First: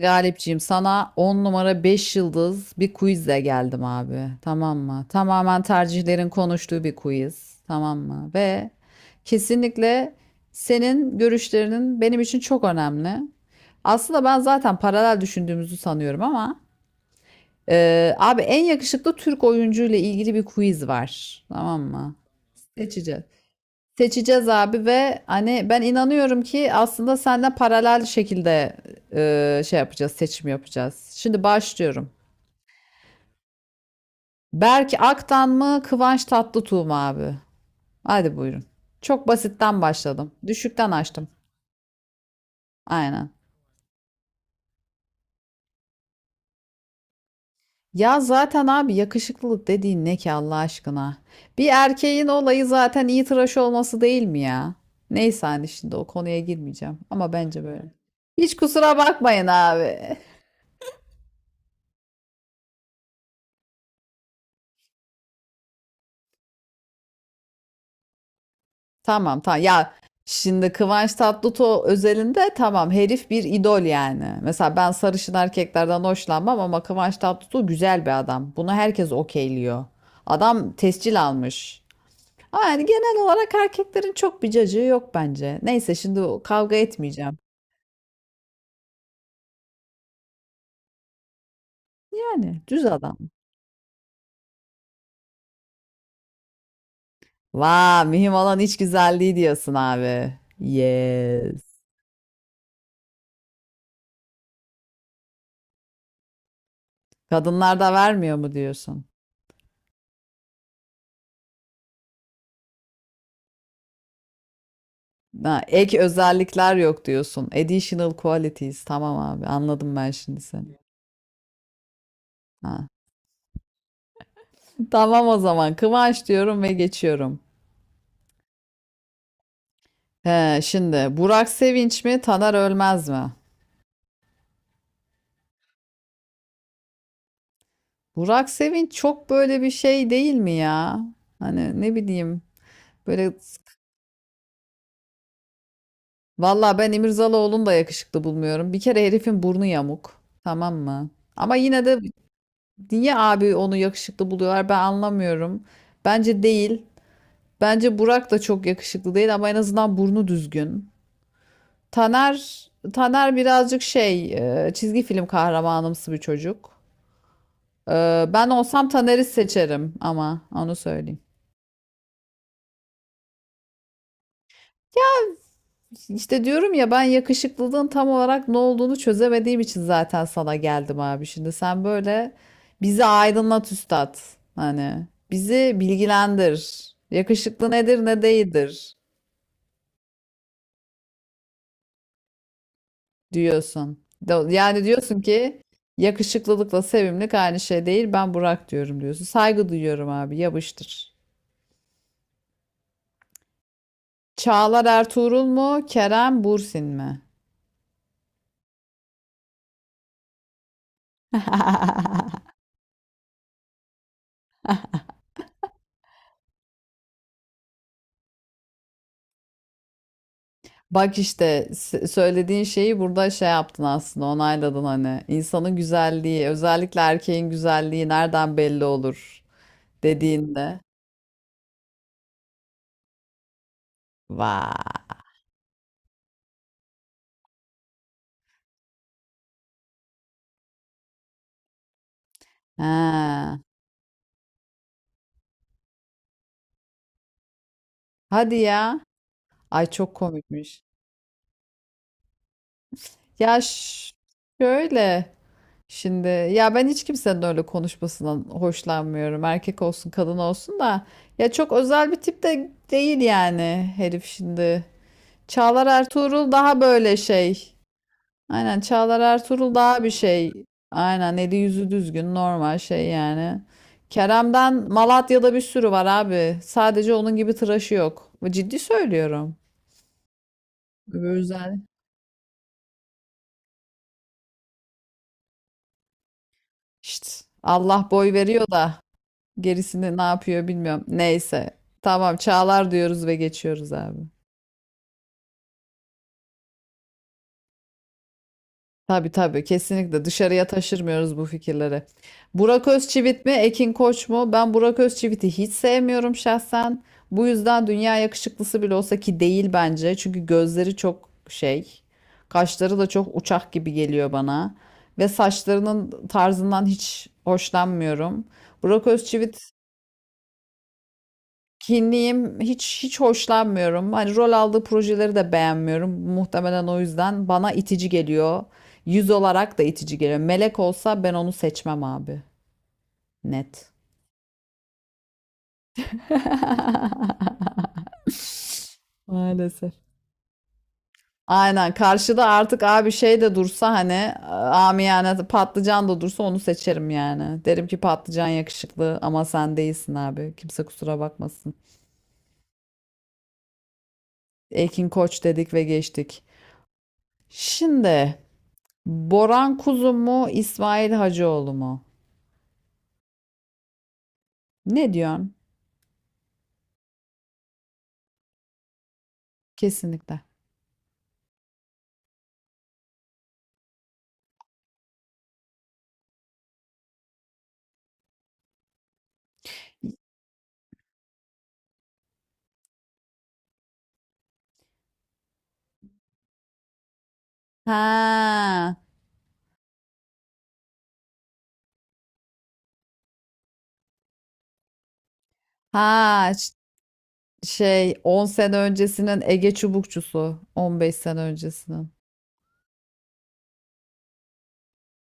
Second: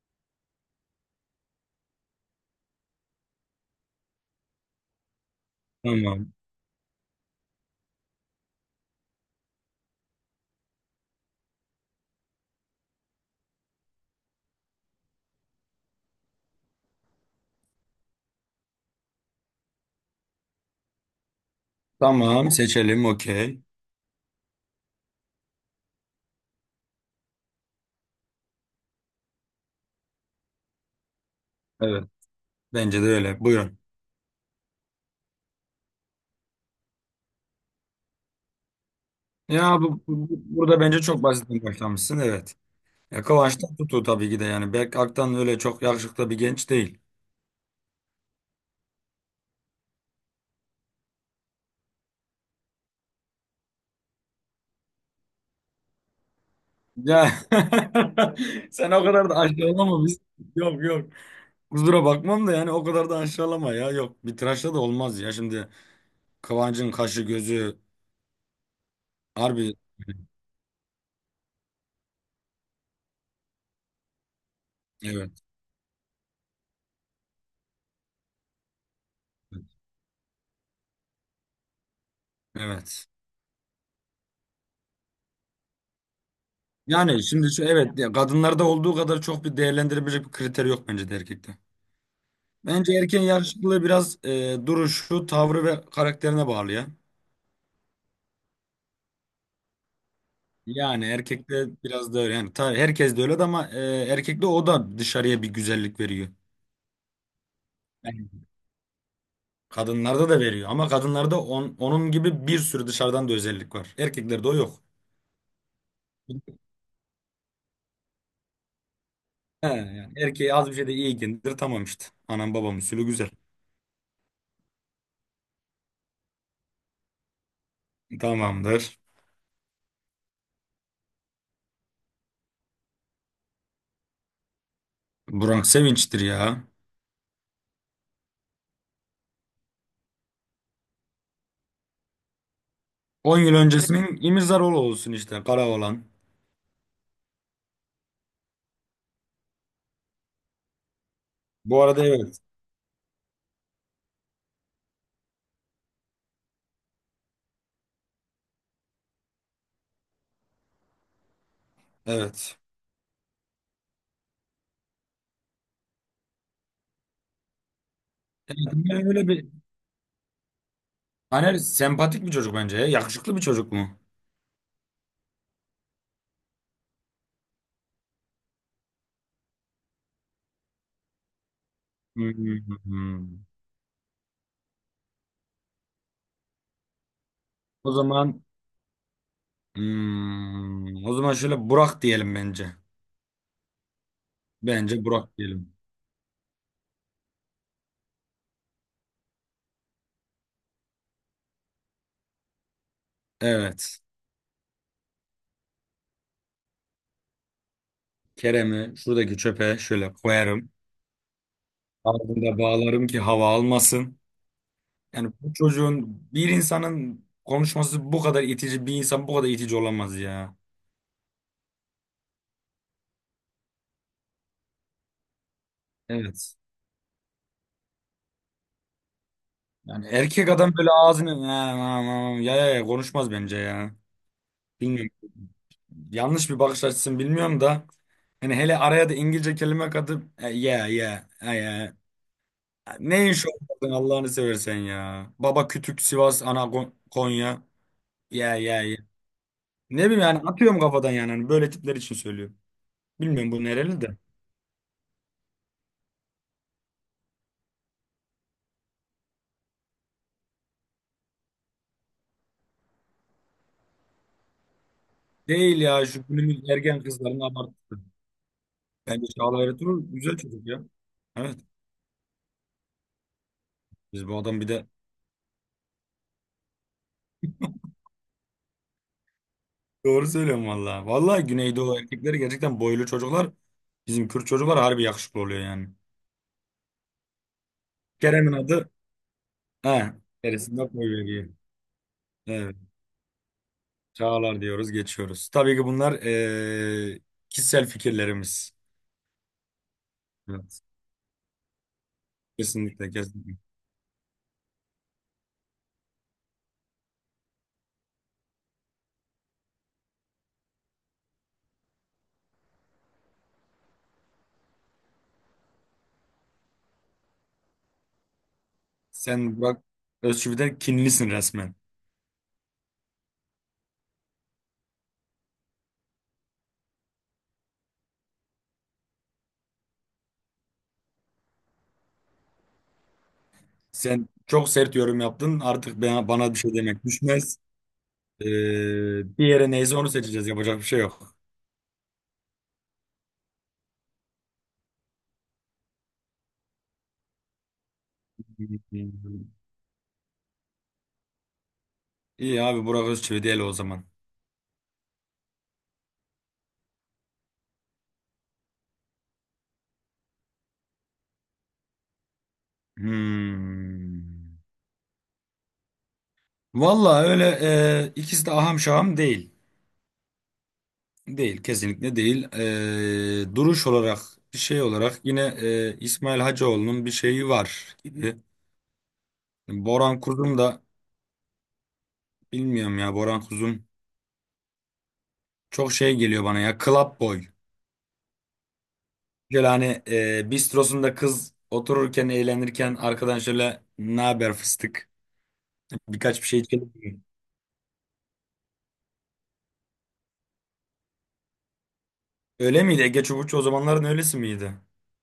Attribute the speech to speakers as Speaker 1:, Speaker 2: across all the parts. Speaker 1: Galipciğim sana 10 numara 5 yıldız bir quizle geldim abi. Tamam mı? Tamamen tercihlerin
Speaker 2: Tamam.
Speaker 1: konuştuğu bir quiz. Tamam mı? Ve kesinlikle senin görüşlerinin benim için çok önemli. Aslında ben zaten paralel düşündüğümüzü sanıyorum ama abi en yakışıklı Türk oyuncu ile ilgili bir quiz var. Tamam mı?
Speaker 2: Tamam seçelim
Speaker 1: Seçeceğiz.
Speaker 2: okey.
Speaker 1: Seçeceğiz abi ve hani ben inanıyorum ki aslında senden paralel şekilde seçim yapacağız. Şimdi
Speaker 2: Evet.
Speaker 1: başlıyorum.
Speaker 2: Bence de öyle. Buyurun.
Speaker 1: Berk Aktan mı, Kıvanç Tatlıtuğ mu abi? Hadi buyurun. Çok
Speaker 2: Ya
Speaker 1: basitten başladım.
Speaker 2: burada
Speaker 1: Düşükten
Speaker 2: bence çok
Speaker 1: açtım.
Speaker 2: basitten başlamışsın evet. Ya
Speaker 1: Aynen.
Speaker 2: Kıvanç tutu tabii ki de yani Berk Aktan öyle çok yakışıklı bir genç değil.
Speaker 1: Ya zaten abi yakışıklılık dediğin ne ki Allah aşkına? Bir erkeğin olayı zaten iyi tıraş olması değil mi ya? Neyse hani şimdi o konuya girmeyeceğim
Speaker 2: Ya
Speaker 1: ama bence böyle. Hiç
Speaker 2: sen
Speaker 1: kusura
Speaker 2: o kadar da
Speaker 1: bakmayın abi.
Speaker 2: aşağılama biz. Yok yok. Kusura bakmam da yani o kadar da aşağılama ya. Yok bir tıraşla da olmaz ya. Şimdi Kıvanç'ın kaşı gözü
Speaker 1: Tamam tamam.
Speaker 2: harbi
Speaker 1: Ya şimdi Kıvanç Tatlıtuğ özelinde tamam herif bir idol yani. Mesela ben
Speaker 2: evet
Speaker 1: sarışın erkeklerden hoşlanmam ama Kıvanç Tatlıtuğ güzel bir adam. Bunu herkes okeyliyor. Adam tescil almış. Ama yani
Speaker 2: evet.
Speaker 1: genel olarak erkeklerin çok bir cacığı yok bence. Neyse şimdi kavga
Speaker 2: Yani
Speaker 1: etmeyeceğim.
Speaker 2: şimdi şu evet ya kadınlarda olduğu kadar çok bir değerlendirebilecek bir kriter yok bence de erkekte.
Speaker 1: Yani düz
Speaker 2: Bence
Speaker 1: adam.
Speaker 2: erken yaşlılığı biraz duruşu, tavrı ve karakterine bağlı ya.
Speaker 1: Vaa mühim olan iç güzelliği diyorsun abi.
Speaker 2: Yani
Speaker 1: Yes.
Speaker 2: erkekte biraz da öyle. Yani tabii herkes de öyle de ama erkekte o da dışarıya bir güzellik veriyor.
Speaker 1: Kadınlar da
Speaker 2: Yani
Speaker 1: vermiyor mu diyorsun?
Speaker 2: kadınlarda da veriyor ama kadınlarda onun gibi bir sürü dışarıdan da özellik var. Erkeklerde o yok.
Speaker 1: Ha, ek özellikler yok diyorsun. Additional qualities. Tamam abi,
Speaker 2: He,
Speaker 1: anladım ben
Speaker 2: yani
Speaker 1: şimdi
Speaker 2: erkeğe az bir
Speaker 1: seni.
Speaker 2: şey de iyikindir tamam işte. Anam babam
Speaker 1: Ha.
Speaker 2: usulü güzel.
Speaker 1: Tamam o zaman. Kıvanç diyorum ve geçiyorum.
Speaker 2: Tamamdır.
Speaker 1: He, şimdi Burak Sevinç mi, Taner Ölmez mi?
Speaker 2: Burak Sevinç'tir ya.
Speaker 1: Burak Sevinç çok böyle bir şey değil mi ya? Hani ne bileyim. Böyle
Speaker 2: 10 yıl öncesinin İmirzaroğlu olsun işte Karaoğlan.
Speaker 1: valla ben İmirzalıoğlu'nu da yakışıklı bulmuyorum. Bir kere herifin burnu yamuk. Tamam mı? Ama
Speaker 2: Bu
Speaker 1: yine de
Speaker 2: arada evet.
Speaker 1: niye abi onu yakışıklı buluyorlar ben anlamıyorum. Bence değil. Bence Burak da çok yakışıklı değil ama en azından burnu düzgün.
Speaker 2: Evet.
Speaker 1: Taner birazcık çizgi film kahramanımsı bir çocuk. Ben olsam
Speaker 2: Yani
Speaker 1: Taner'i
Speaker 2: böyle bir
Speaker 1: seçerim ama onu söyleyeyim.
Speaker 2: Taner sempatik bir çocuk bence ya. Yakışıklı bir çocuk mu?
Speaker 1: İşte diyorum ya ben yakışıklılığın tam olarak ne olduğunu çözemediğim için zaten sana geldim abi. Şimdi sen böyle bizi
Speaker 2: Hmm.
Speaker 1: aydınlat üstad. Hani bizi bilgilendir. Yakışıklı
Speaker 2: O
Speaker 1: nedir ne
Speaker 2: zaman
Speaker 1: değildir,
Speaker 2: o zaman şöyle Burak diyelim bence.
Speaker 1: diyorsun. Yani
Speaker 2: Bence
Speaker 1: diyorsun
Speaker 2: Burak
Speaker 1: ki
Speaker 2: diyelim.
Speaker 1: yakışıklılıkla sevimlilik aynı şey değil. Ben Burak diyorum diyorsun. Saygı duyuyorum abi. Yapıştır.
Speaker 2: Evet.
Speaker 1: Çağlar Ertuğrul mu? Kerem Bürsin mi?
Speaker 2: Kerem'i şuradaki çöpe şöyle koyarım. Ardında bağlarım ki hava almasın. Yani bu çocuğun bir insanın konuşması bu kadar itici bir insan bu kadar itici olamaz ya.
Speaker 1: Bak işte söylediğin şeyi burada şey yaptın aslında onayladın hani. İnsanın güzelliği,
Speaker 2: Evet.
Speaker 1: özellikle erkeğin güzelliği nereden belli olur
Speaker 2: Yani erkek adam
Speaker 1: dediğinde.
Speaker 2: böyle ağzını ya, ya, ya, ya, konuşmaz bence ya.
Speaker 1: Vay.
Speaker 2: Bilmiyorum. Yanlış bir bakış açısını bilmiyorum da hani hele araya da İngilizce kelime katıp ya ya ya ne iş
Speaker 1: Ha.
Speaker 2: olmadın Allah'ını seversen ya. Baba Kütük Sivas ana Konya
Speaker 1: Hadi
Speaker 2: ya ya ya.
Speaker 1: ya. Ay
Speaker 2: Ne
Speaker 1: çok
Speaker 2: bileyim yani atıyorum
Speaker 1: komikmiş.
Speaker 2: kafadan yani hani böyle tipler için söylüyorum. Bilmiyorum
Speaker 1: Ya
Speaker 2: bu nereli
Speaker 1: ş-
Speaker 2: de.
Speaker 1: Şöyle. Şimdi ya ben hiç kimsenin öyle konuşmasından hoşlanmıyorum. Erkek olsun, kadın olsun da ya çok özel bir tip de değil yani herif şimdi.
Speaker 2: Değil
Speaker 1: Çağlar
Speaker 2: ya şu
Speaker 1: Ertuğrul
Speaker 2: günümüz
Speaker 1: daha
Speaker 2: ergen
Speaker 1: böyle
Speaker 2: kızların
Speaker 1: şey.
Speaker 2: abartısı.
Speaker 1: Aynen Çağlar
Speaker 2: Bence Çağla
Speaker 1: Ertuğrul daha
Speaker 2: Ertuğrul
Speaker 1: bir
Speaker 2: güzel
Speaker 1: şey.
Speaker 2: çocuk ya.
Speaker 1: Aynen eli
Speaker 2: Evet
Speaker 1: yüzü düzgün normal şey yani.
Speaker 2: biz bu adam bir
Speaker 1: Kerem'den
Speaker 2: de
Speaker 1: Malatya'da bir sürü var abi. Sadece onun gibi tıraşı yok. Ciddi söylüyorum.
Speaker 2: doğru söylüyorum vallahi.
Speaker 1: Öbür
Speaker 2: Vallahi
Speaker 1: özel.
Speaker 2: Güneydoğu erkekleri gerçekten boylu çocuklar. Bizim Kürt çocuklar harbi yakışıklı oluyor yani.
Speaker 1: İşte Allah boy
Speaker 2: Kerem'in
Speaker 1: veriyor
Speaker 2: adı.
Speaker 1: da.
Speaker 2: He,
Speaker 1: Gerisini ne yapıyor
Speaker 2: neresinde
Speaker 1: bilmiyorum.
Speaker 2: koyuveriyor.
Speaker 1: Neyse. Tamam
Speaker 2: Evet.
Speaker 1: çağlar diyoruz ve geçiyoruz abi.
Speaker 2: Çağlar diyoruz, geçiyoruz. Tabii ki bunlar kişisel fikirlerimiz.
Speaker 1: Tabii tabii kesinlikle dışarıya
Speaker 2: Evet.
Speaker 1: taşırmıyoruz bu fikirleri. Burak
Speaker 2: Kesinlikle,
Speaker 1: Özçivit mi
Speaker 2: kesinlikle.
Speaker 1: Ekin Koç mu? Ben Burak Özçivit'i hiç sevmiyorum şahsen. Bu yüzden dünya yakışıklısı bile olsa ki değil bence. Çünkü gözleri çok şey. Kaşları da çok uçak gibi geliyor bana. Ve saçlarının tarzından hiç hoşlanmıyorum. Burak
Speaker 2: Sen
Speaker 1: Özçivit.
Speaker 2: bak Özçivit'e kinlisin resmen.
Speaker 1: Kinliyim. Hiç hoşlanmıyorum. Hani rol aldığı projeleri de beğenmiyorum. Muhtemelen o yüzden bana itici geliyor. Yüz olarak da itici geliyor. Melek olsa ben onu seçmem abi. Net.
Speaker 2: Sen çok sert yorum yaptın. Artık bana bir şey demek düşmez. Bir yere
Speaker 1: Maalesef.
Speaker 2: neyse onu seçeceğiz. Yapacak bir şey yok.
Speaker 1: Aynen. Karşıda artık abi şey de dursa hani amiyane patlıcan da dursa onu seçerim yani. Derim ki patlıcan yakışıklı
Speaker 2: Hmm.
Speaker 1: ama sen değilsin abi. Kimse kusura bakmasın.
Speaker 2: İyi abi Burak Özçivit el o zaman.
Speaker 1: Ekin Koç dedik ve geçtik. Şimdi Boran Kuzu mu, İsmail Hacıoğlu mu?
Speaker 2: Hmm.
Speaker 1: Ne diyorsun?
Speaker 2: Vallahi öyle ikisi de aham şaham değil.
Speaker 1: Kesinlikle.
Speaker 2: Değil, kesinlikle değil. Duruş olarak, şey olarak yine İsmail Hacıoğlu'nun bir şeyi var gibi. Boran Kuzum da bilmiyorum ya Boran Kuzum çok şey geliyor bana ya club boy.
Speaker 1: Ha,
Speaker 2: Şöyle hani bistrosunda kız otururken eğlenirken arkadan şöyle ne haber fıstık birkaç bir
Speaker 1: ha
Speaker 2: şey
Speaker 1: ş-
Speaker 2: içelim mi?"
Speaker 1: şey 10 sene öncesinin Ege Çubukçusu, 15 sene öncesinin.
Speaker 2: Öyle miydi? Ege Çubukçu o zamanların öylesi miydi?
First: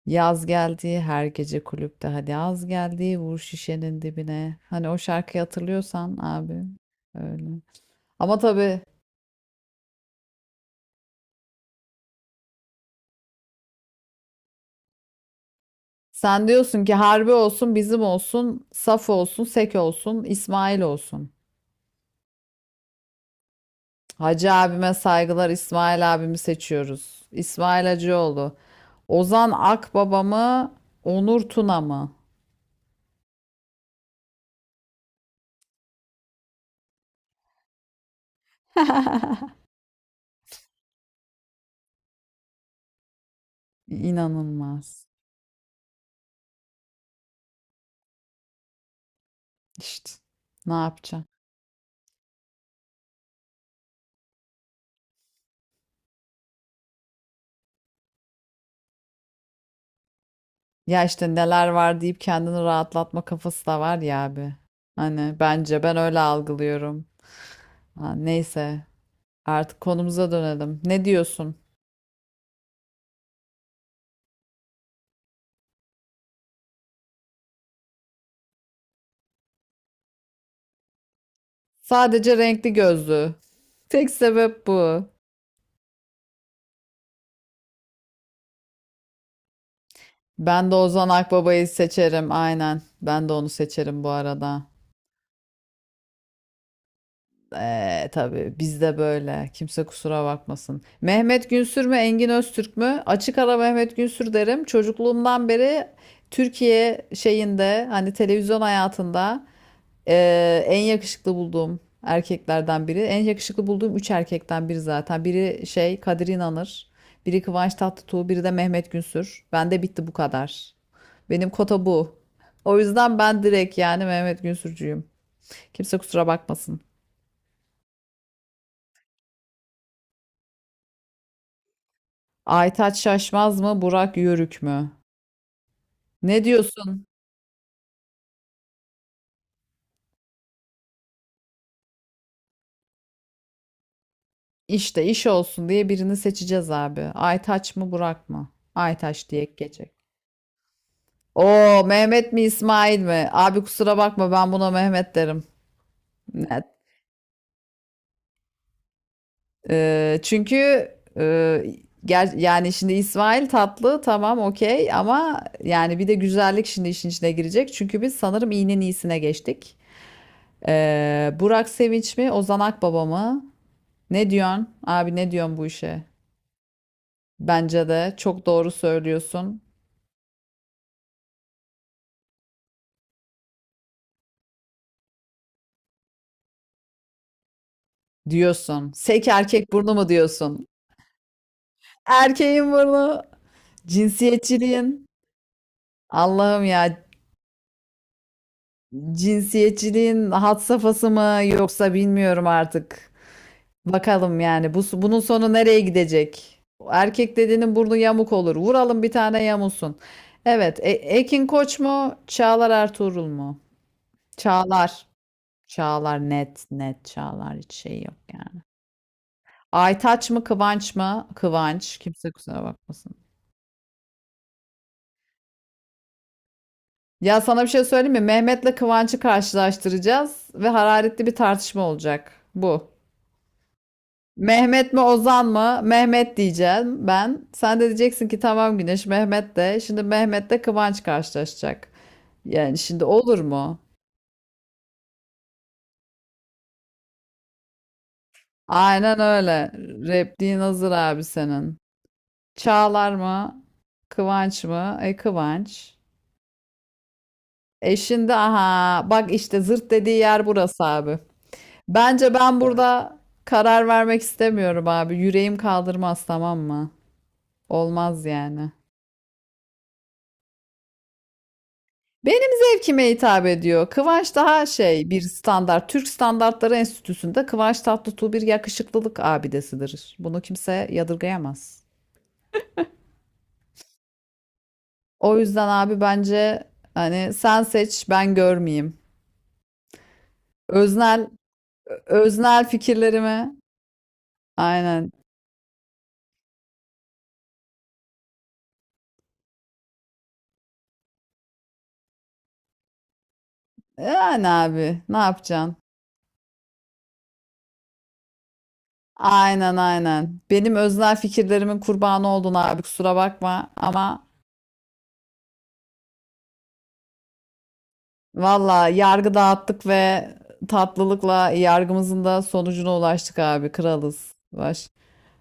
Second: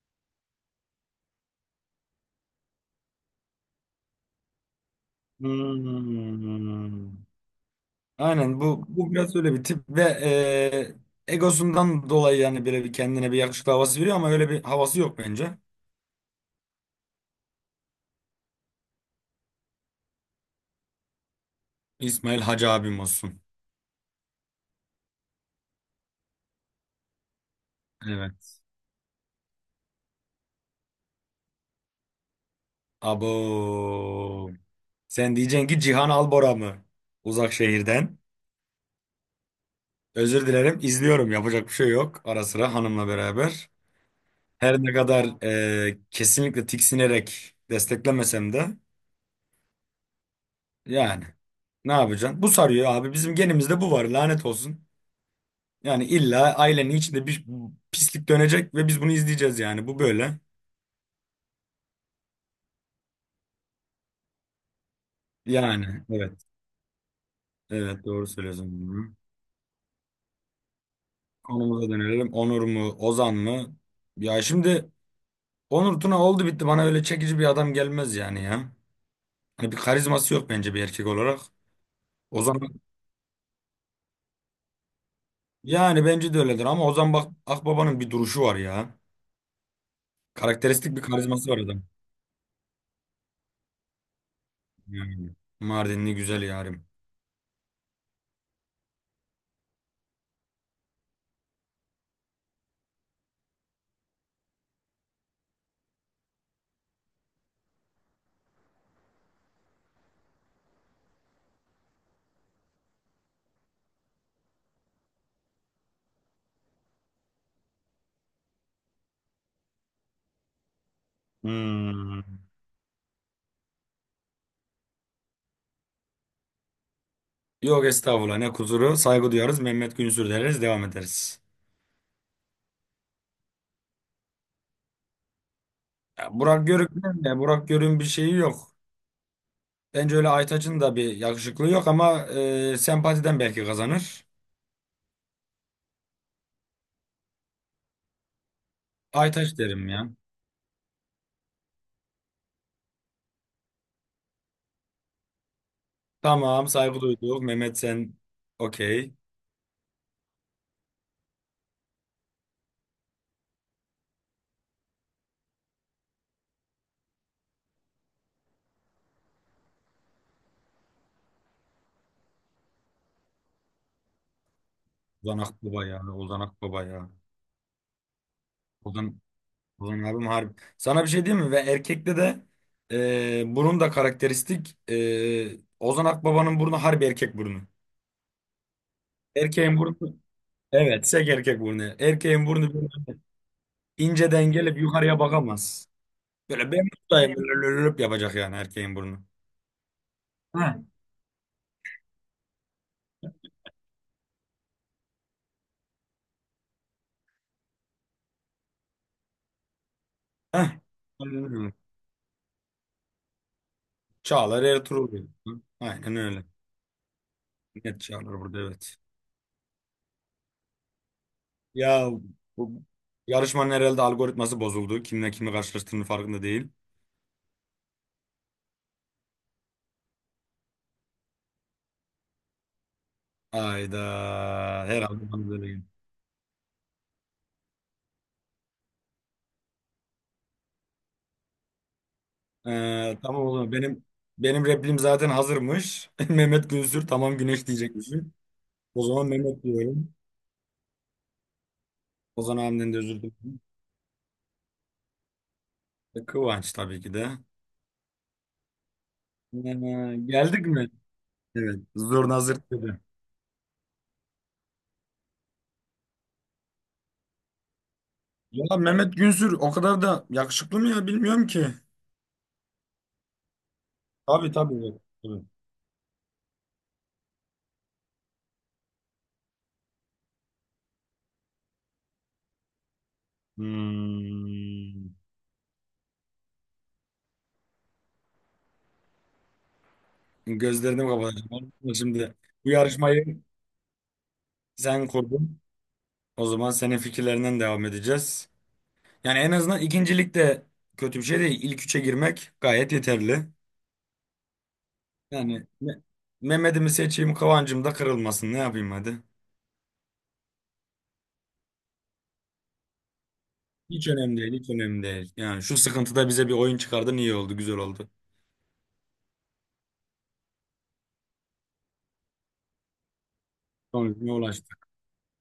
Speaker 1: Yaz geldi her gece kulüpte hadi yaz geldi vur şişenin dibine. Hani o şarkıyı hatırlıyorsan abi
Speaker 2: Hmm.
Speaker 1: öyle. Ama
Speaker 2: Aynen
Speaker 1: tabii
Speaker 2: bu biraz öyle bir tip ve egosundan dolayı yani böyle bir kendine bir yakışıklı havası veriyor ama öyle bir havası yok bence.
Speaker 1: sen diyorsun ki harbi olsun bizim olsun, saf olsun, sek olsun, İsmail olsun.
Speaker 2: İsmail Hacı abim olsun.
Speaker 1: Hacı abime saygılar. İsmail abimi seçiyoruz. İsmail Hacıoğlu.
Speaker 2: Evet.
Speaker 1: Ozan Akbaba mı? Onur Tuna mı?
Speaker 2: Abo. Sen diyeceksin ki Cihan Albora mı? Uzak şehirden. Özür dilerim izliyorum yapacak bir şey yok. Ara sıra hanımla beraber. Her ne
Speaker 1: İnanılmaz.
Speaker 2: kadar kesinlikle tiksinerek desteklemesem de
Speaker 1: İşte ne yapacağım?
Speaker 2: yani ne yapacaksın? Bu sarıyor abi bizim genimizde bu var lanet olsun. Yani illa ailenin içinde bir pislik dönecek ve biz bunu izleyeceğiz yani. Bu böyle.
Speaker 1: Ya işte neler var deyip kendini rahatlatma kafası da var ya abi. Hani bence ben
Speaker 2: Yani
Speaker 1: öyle
Speaker 2: evet.
Speaker 1: algılıyorum.
Speaker 2: Evet
Speaker 1: Ha,
Speaker 2: doğru
Speaker 1: neyse
Speaker 2: söylüyorsun. Hı.
Speaker 1: artık konumuza dönelim. Ne diyorsun?
Speaker 2: Konumuza dönelim. Onur mu? Ozan mı? Ya şimdi Onur Tuna oldu bitti. Bana öyle çekici bir adam gelmez yani ya. Hani bir karizması yok bence bir erkek olarak.
Speaker 1: Sadece
Speaker 2: Ozan
Speaker 1: renkli gözlü. Tek sebep bu.
Speaker 2: yani bence de öyledir ama Ozan bak Akbaba'nın bir duruşu var ya.
Speaker 1: Ben de
Speaker 2: Karakteristik bir
Speaker 1: Ozan
Speaker 2: karizması var
Speaker 1: Akbaba'yı
Speaker 2: adam.
Speaker 1: seçerim aynen. Ben de onu seçerim bu arada.
Speaker 2: Yani. Mardinli güzel yarim.
Speaker 1: Tabii bizde böyle. Kimse kusura bakmasın. Mehmet Günsür mü, Engin Öztürk mü? Açık ara Mehmet Günsür derim. Çocukluğumdan beri Türkiye şeyinde hani televizyon hayatında en yakışıklı bulduğum erkeklerden biri. En yakışıklı bulduğum üç erkekten biri zaten. Biri Kadir İnanır, biri Kıvanç Tatlıtuğ, biri de Mehmet Günsür. Bende bitti bu kadar. Benim kota bu.
Speaker 2: Hmm.
Speaker 1: O yüzden ben direkt yani Mehmet Günsürcüyüm. Kimse kusura bakmasın.
Speaker 2: Yok estağfurullah ne kusuru. Saygı duyarız. Mehmet Günsür deriz. Devam ederiz.
Speaker 1: Aytaç Şaşmaz mı, Burak Yörük mü?
Speaker 2: Ya,
Speaker 1: Ne
Speaker 2: Burak
Speaker 1: diyorsun?
Speaker 2: Görük'ün de Burak Görük'ün bir şeyi yok. Bence öyle Aytaç'ın da bir yakışıklığı yok ama sempatiden belki kazanır.
Speaker 1: İşte iş olsun diye birini seçeceğiz abi. Aytaç mı, Burak mı? Aytaç diye
Speaker 2: Aytaç derim
Speaker 1: geçecek.
Speaker 2: ya.
Speaker 1: Oo, Mehmet mi, İsmail mi? Abi kusura bakma ben buna Mehmet derim. Net.
Speaker 2: Tamam saygı duyduk. Mehmet sen okey.
Speaker 1: Çünkü e, yani şimdi İsmail tatlı tamam okey ama yani bir de güzellik şimdi işin içine girecek. Çünkü biz sanırım iğnenin iyisine geçtik. Burak Sevinç mi, Ozan Akbaba mı? Ne diyorsun? Abi ne
Speaker 2: Ozan
Speaker 1: diyorsun bu
Speaker 2: Akbaba ya.
Speaker 1: işe?
Speaker 2: Ozan Akbaba ya.
Speaker 1: Bence de çok doğru
Speaker 2: Ozan,
Speaker 1: söylüyorsun.
Speaker 2: Ozan abim harbi. Sana bir şey diyeyim mi? Ve erkekte de burun da karakteristik. Ozan Akbaba'nın burnu harbi erkek burnu.
Speaker 1: Diyorsun. Sek erkek
Speaker 2: Erkeğin
Speaker 1: burnu mu
Speaker 2: burnu.
Speaker 1: diyorsun?
Speaker 2: Evet, sek erkek burnu. Erkeğin
Speaker 1: Erkeğin
Speaker 2: burnu böyle
Speaker 1: burnu.
Speaker 2: inceden gelip
Speaker 1: Cinsiyetçiliğin.
Speaker 2: yukarıya bakamaz.
Speaker 1: Allah'ım
Speaker 2: Böyle ben
Speaker 1: ya.
Speaker 2: buradayım böyle lölölöp yapacak yani erkeğin burnu.
Speaker 1: Cinsiyetçiliğin had
Speaker 2: Ha.
Speaker 1: safhası mı yoksa bilmiyorum artık. Bakalım yani bu bunun sonu nereye gidecek? Erkek dediğinin burnu yamuk olur. Vuralım bir tane yamulsun. Evet,
Speaker 2: Heh. Aynen
Speaker 1: Ekin
Speaker 2: öyle.
Speaker 1: Koç mu? Çağlar Ertuğrul mu?
Speaker 2: Çağlar
Speaker 1: Çağlar.
Speaker 2: Ertuğrul, diyor. Aynen
Speaker 1: Çağlar
Speaker 2: öyle.
Speaker 1: net net Çağlar hiç şey
Speaker 2: Net
Speaker 1: yok
Speaker 2: Çağlar burada
Speaker 1: yani.
Speaker 2: evet.
Speaker 1: Aytaç mı Kıvanç mı? Kıvanç.
Speaker 2: Ya
Speaker 1: Kimse kusura
Speaker 2: bu
Speaker 1: bakmasın.
Speaker 2: yarışmanın herhalde algoritması bozuldu. Kimle kimi karşılaştığının farkında değil.
Speaker 1: Ya sana bir şey söyleyeyim mi? Mehmet'le Kıvanç'ı karşılaştıracağız ve hararetli bir tartışma olacak. Bu.
Speaker 2: Hayda.
Speaker 1: Mehmet mi
Speaker 2: Herhalde
Speaker 1: Ozan
Speaker 2: bana böyle
Speaker 1: mı?
Speaker 2: geliyor.
Speaker 1: Mehmet diyeceğim ben. Sen de diyeceksin ki tamam Güneş Mehmet de. Şimdi Mehmet'le Kıvanç karşılaşacak. Yani şimdi
Speaker 2: Ee,
Speaker 1: olur
Speaker 2: tamam oğlum
Speaker 1: mu?
Speaker 2: benim replim zaten hazırmış. Mehmet Günsür tamam güneş diyecekmişim. O
Speaker 1: Aynen
Speaker 2: zaman Mehmet
Speaker 1: öyle.
Speaker 2: diyorum.
Speaker 1: Repliğin hazır abi senin.
Speaker 2: Ozan abimden de
Speaker 1: Çağlar
Speaker 2: özür dilerim.
Speaker 1: mı? Kıvanç mı? E Kıvanç.
Speaker 2: Kıvanç tabii ki de.
Speaker 1: E şimdi aha bak işte zırt dediği
Speaker 2: Ee,
Speaker 1: yer
Speaker 2: geldik
Speaker 1: burası
Speaker 2: mi?
Speaker 1: abi.
Speaker 2: Evet.
Speaker 1: Bence
Speaker 2: Zurna
Speaker 1: ben
Speaker 2: zırt dedi.
Speaker 1: burada karar vermek istemiyorum abi. Yüreğim kaldırmaz tamam mı? Olmaz yani.
Speaker 2: Ya Mehmet Günsür o kadar da yakışıklı mı ya bilmiyorum ki.
Speaker 1: Benim zevkime hitap ediyor. Kıvanç
Speaker 2: Tabii
Speaker 1: daha
Speaker 2: tabii. Evet,
Speaker 1: şey bir
Speaker 2: tabii.
Speaker 1: standart. Türk Standartları Enstitüsü'nde Kıvanç Tatlıtuğ bir yakışıklılık abidesidir. Bunu kimse yadırgayamaz.
Speaker 2: Hmm.
Speaker 1: O yüzden abi bence hani sen seç ben görmeyeyim.
Speaker 2: Gözlerini
Speaker 1: Öznel,
Speaker 2: kapatacağım. Şimdi
Speaker 1: öznel
Speaker 2: bu yarışmayı
Speaker 1: fikirlerimi
Speaker 2: sen
Speaker 1: aynen.
Speaker 2: kurdun. O zaman senin fikirlerinden devam edeceğiz. Yani en azından ikincilik de kötü bir şey değil. İlk üçe girmek gayet yeterli.
Speaker 1: Yani abi ne
Speaker 2: Yani
Speaker 1: yapacaksın?
Speaker 2: Mehmet'imi seçeyim, Kıvancım da kırılmasın. Ne yapayım hadi?
Speaker 1: Aynen aynen. Benim öznel fikirlerimin kurbanı oldun abi kusura bakma
Speaker 2: Hiç
Speaker 1: ama
Speaker 2: önemli değil, hiç önemli değil. Yani şu sıkıntıda bize bir oyun çıkardın iyi oldu, güzel oldu.
Speaker 1: valla yargı dağıttık ve tatlılıkla yargımızın da sonucuna ulaştık abi
Speaker 2: Sonucuna
Speaker 1: kralız.
Speaker 2: ulaştık.
Speaker 1: Baş,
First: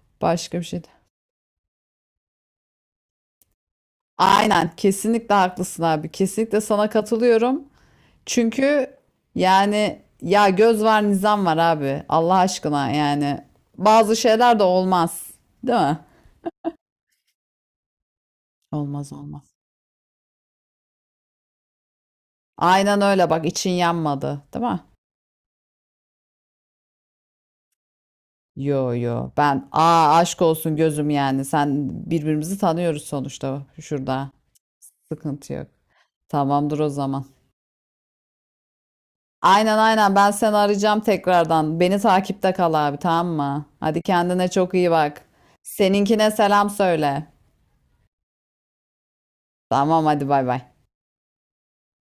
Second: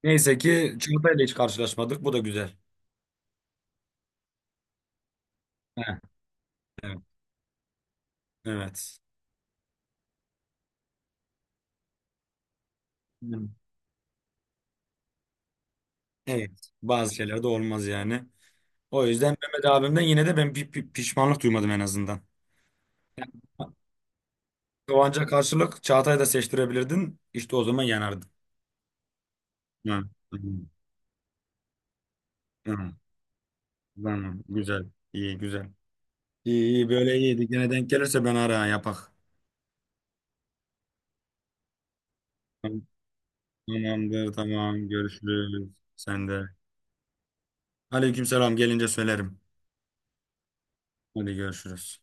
Speaker 2: Neyse
Speaker 1: başka bir
Speaker 2: ki
Speaker 1: şey. de-
Speaker 2: çantayla hiç karşılaşmadık. Bu da güzel.
Speaker 1: Aynen kesinlikle haklısın
Speaker 2: Heh,
Speaker 1: abi kesinlikle sana
Speaker 2: evet.
Speaker 1: katılıyorum. Çünkü
Speaker 2: Evet.
Speaker 1: yani ya göz var nizam var abi Allah aşkına yani
Speaker 2: Hmm.
Speaker 1: bazı şeyler de olmaz değil mi?
Speaker 2: Evet. Bazı şeyler de olmaz yani. O
Speaker 1: Olmaz
Speaker 2: yüzden
Speaker 1: olmaz.
Speaker 2: Mehmet abimden yine de ben bir pişmanlık duymadım en azından.
Speaker 1: Aynen öyle bak için yanmadı değil mi?
Speaker 2: Kıvanç'a karşılık Çağatay'ı da seçtirebilirdin. İşte o zaman yanardın.
Speaker 1: Yo yo ben
Speaker 2: Hı.
Speaker 1: aşk
Speaker 2: Hı.
Speaker 1: olsun gözüm yani sen birbirimizi
Speaker 2: Hı.
Speaker 1: tanıyoruz sonuçta şurada
Speaker 2: Tamam. Güzel. İyi,
Speaker 1: sıkıntı yok.
Speaker 2: güzel. İyi,
Speaker 1: Tamamdır o
Speaker 2: iyi. Böyle
Speaker 1: zaman.
Speaker 2: iyiydi. Gene denk gelirse ben ara yapak.
Speaker 1: Aynen aynen ben seni arayacağım tekrardan. Beni takipte kal abi tamam mı? Hadi
Speaker 2: Tamamdır
Speaker 1: kendine çok
Speaker 2: tamam
Speaker 1: iyi bak.
Speaker 2: görüşürüz. Sen
Speaker 1: Seninkine
Speaker 2: de.
Speaker 1: selam söyle.
Speaker 2: Aleykümselam gelince söylerim.
Speaker 1: Tamam hadi bay bay.
Speaker 2: Hadi görüşürüz.